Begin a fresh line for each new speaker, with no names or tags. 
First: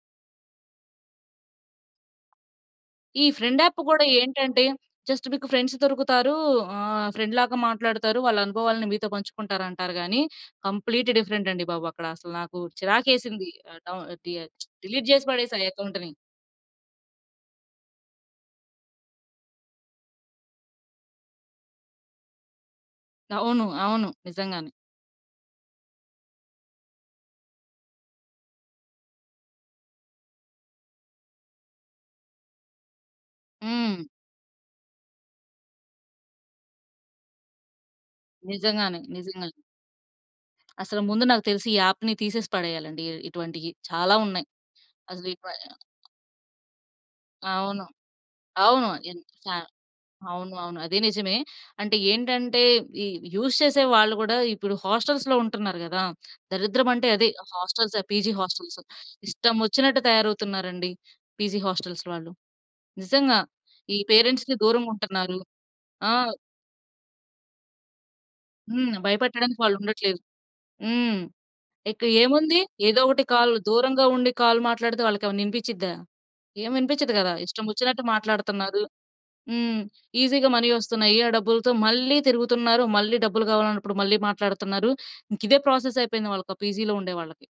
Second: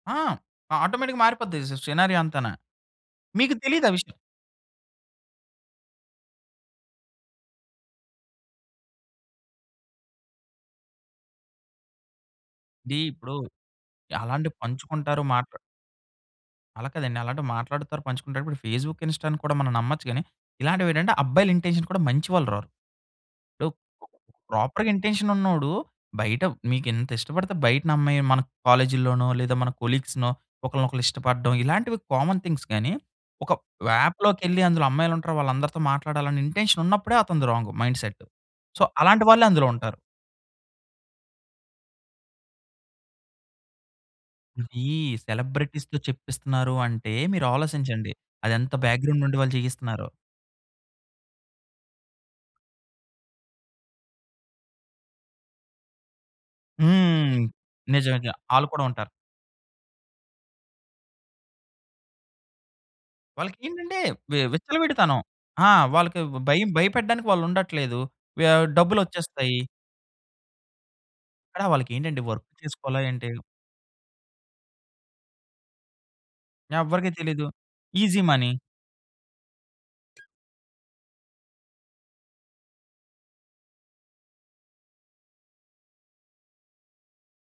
ఆ! ఆటోమేటిక్‌గా మారిపోద్ది సి సినారియో అంతనా.
ఈ
మీకు
ఫ్రెండ్ యాప్
తెలీదా
కూడా
విషయం?
ఏంటంటే జస్ట్ మీకు ఫ్రెండ్స్ దొరుకుతారు. ఆహ్, ఫ్రెండ్‌లాగా మాట్లాడుతారు. వాళ్ళ అనుభవాలను మీతో పంచుకుంటారంటారు గాని, కంప్లీట్ డిఫరెంట్ అండి బాబు. అక్కడ అసలు నాకు
డి ఇప్పుడు
చిరాకేసింది. ఆహ్, డౌ డి
అలాంటివి
డిలీట్
పంచుకుంటారు.
చేసి
మాట్ల
పడేసా అకౌంట్‌ని.
అలా కాదండి. అలాంటివి మాట్లాడుతారు. పంచుకుంటారు. ఇప్పుడు ఫేస్‌బుక్, ఇన్స్టా‌ని కూడా మనం నమ్మొచ్చు గాని, ఇలాంటివేటంటే అబ్బాయిల ఇంటెన్షన్ కూడా మంచివాళ్ళు రారు.
అవును.
ఇప్పుడు
అవును. నిజంగానే.
ప్రాపర్‌గా ఇంటెన్షన్ ఉన్నోడు. బయట మీకు ఎంత ఇష్టపడితే బయటనమ్మాయి మన కాలేజీ‌ల్లోనో లేదా మన కొలీగ్స్‌నో ఒకలినొకళ్ళు ఇష్టపడడం ఇలాంటివి కామన్ థింగ్స్ గాని, ఒక
హ్మ్.
అప్‌లోకెళ్ళి అందులో అమ్మాయిలుంటారు. వాళ్ళందరితో మాట్లాడాలి అనే ఇంటెన్షన్ ఉన్నప్పుడే, అతనిది రాంగ్ మైండ్‌సెట్. సో,
నిజంగానే.
అలాంటి వాళ్ళే
నిజంగానే.
అందులో ఉంటారు.
అసలు ముందు నాకు తెలిసి ఈ యప్‌ని తీసేసి పడేయా‌లండి. ఇ ఇటువంటివి చాలా ఉన్నాయి.
ఈ
అసలు ఇపాయ్
సెలబ్రిటీస్‌తో చెప్పిస్తున్నారంటే, మీరు
అవును.
ఆలోచించండి. అదెంత
అవును. ఇన్
బ్యాక్‌గ్రౌండ్ నుండి
చ
వాళ్ళు చేయిస్తున్నారో.
అవును. అవును అది నిజమే. అంటే ఏంటంటే ఈ యూజ్ చేసే వాళ్ళు కూడా ఇప్పుడు హాస్టల్‌లో ఉంటున్నారు కదా! దరిద్రం అంటే అదే
హ్మ్.
ఆ హాస్టల్స్ ఆ పీజీ
నిజమే‌గా ఆళ్ళు
హోస్టెల్స్
కూడా ఉంటారు.
ఇష్టం వచ్చినట్టు తయారవుతున్నారండి. పీజీ హోస్టెల్స్ వాళ్ళు. నిజంగా ఈ
వాళ్ళకేంటంటే వి
పేరెంట్స్‌కి
విచ్చలవిడితనం.
దూరంగుంటున్నారు.
ఆ!
ఆ!
వాళ్ళకి భయం భయపెట్టడానికి వాళ్ళుండట్లేదు. వ్య
హ్మ్. భయపెట్టడానికి
డబ్బులొచ్చేస్తాయి.
వాళ్ళుండట్లేదు. హ్మ్.
అక్కడ
ఇక
వాళ్ళకెంటంటే వర్క్
ఏముంది?
చేసుకోవాలా
ఏదో ఒకటి
ఏంటి?
కాల్ దూరంగా ఉండి కాల్ మాట్లాడితే, వాళ్ళకేమైనా వినిపించిద్దా? ఏం
ఎవరికీ
వినిపించదు కదా!
తెలియదు.
ఇష్టం వచ్చినట్టు
ఈజీ మనీ.
మాట్లాడుతున్నారు. హ్మ్. ఈజీగా మనీ వస్తున్నాయి. ఆ డబ్బులతో మళ్ళీ తిరుగుతున్నారు. మళ్ళీ డబ్బులు కావాలన్నప్పుడు మళ్ళీ మాట్లాడుతున్నారు. ఇంక ఇదే ప్రాసెస్ అయిపోయింది. వాళ్ళకి ఆ పీజీ‌లో ఉండేవాళ్ళకి.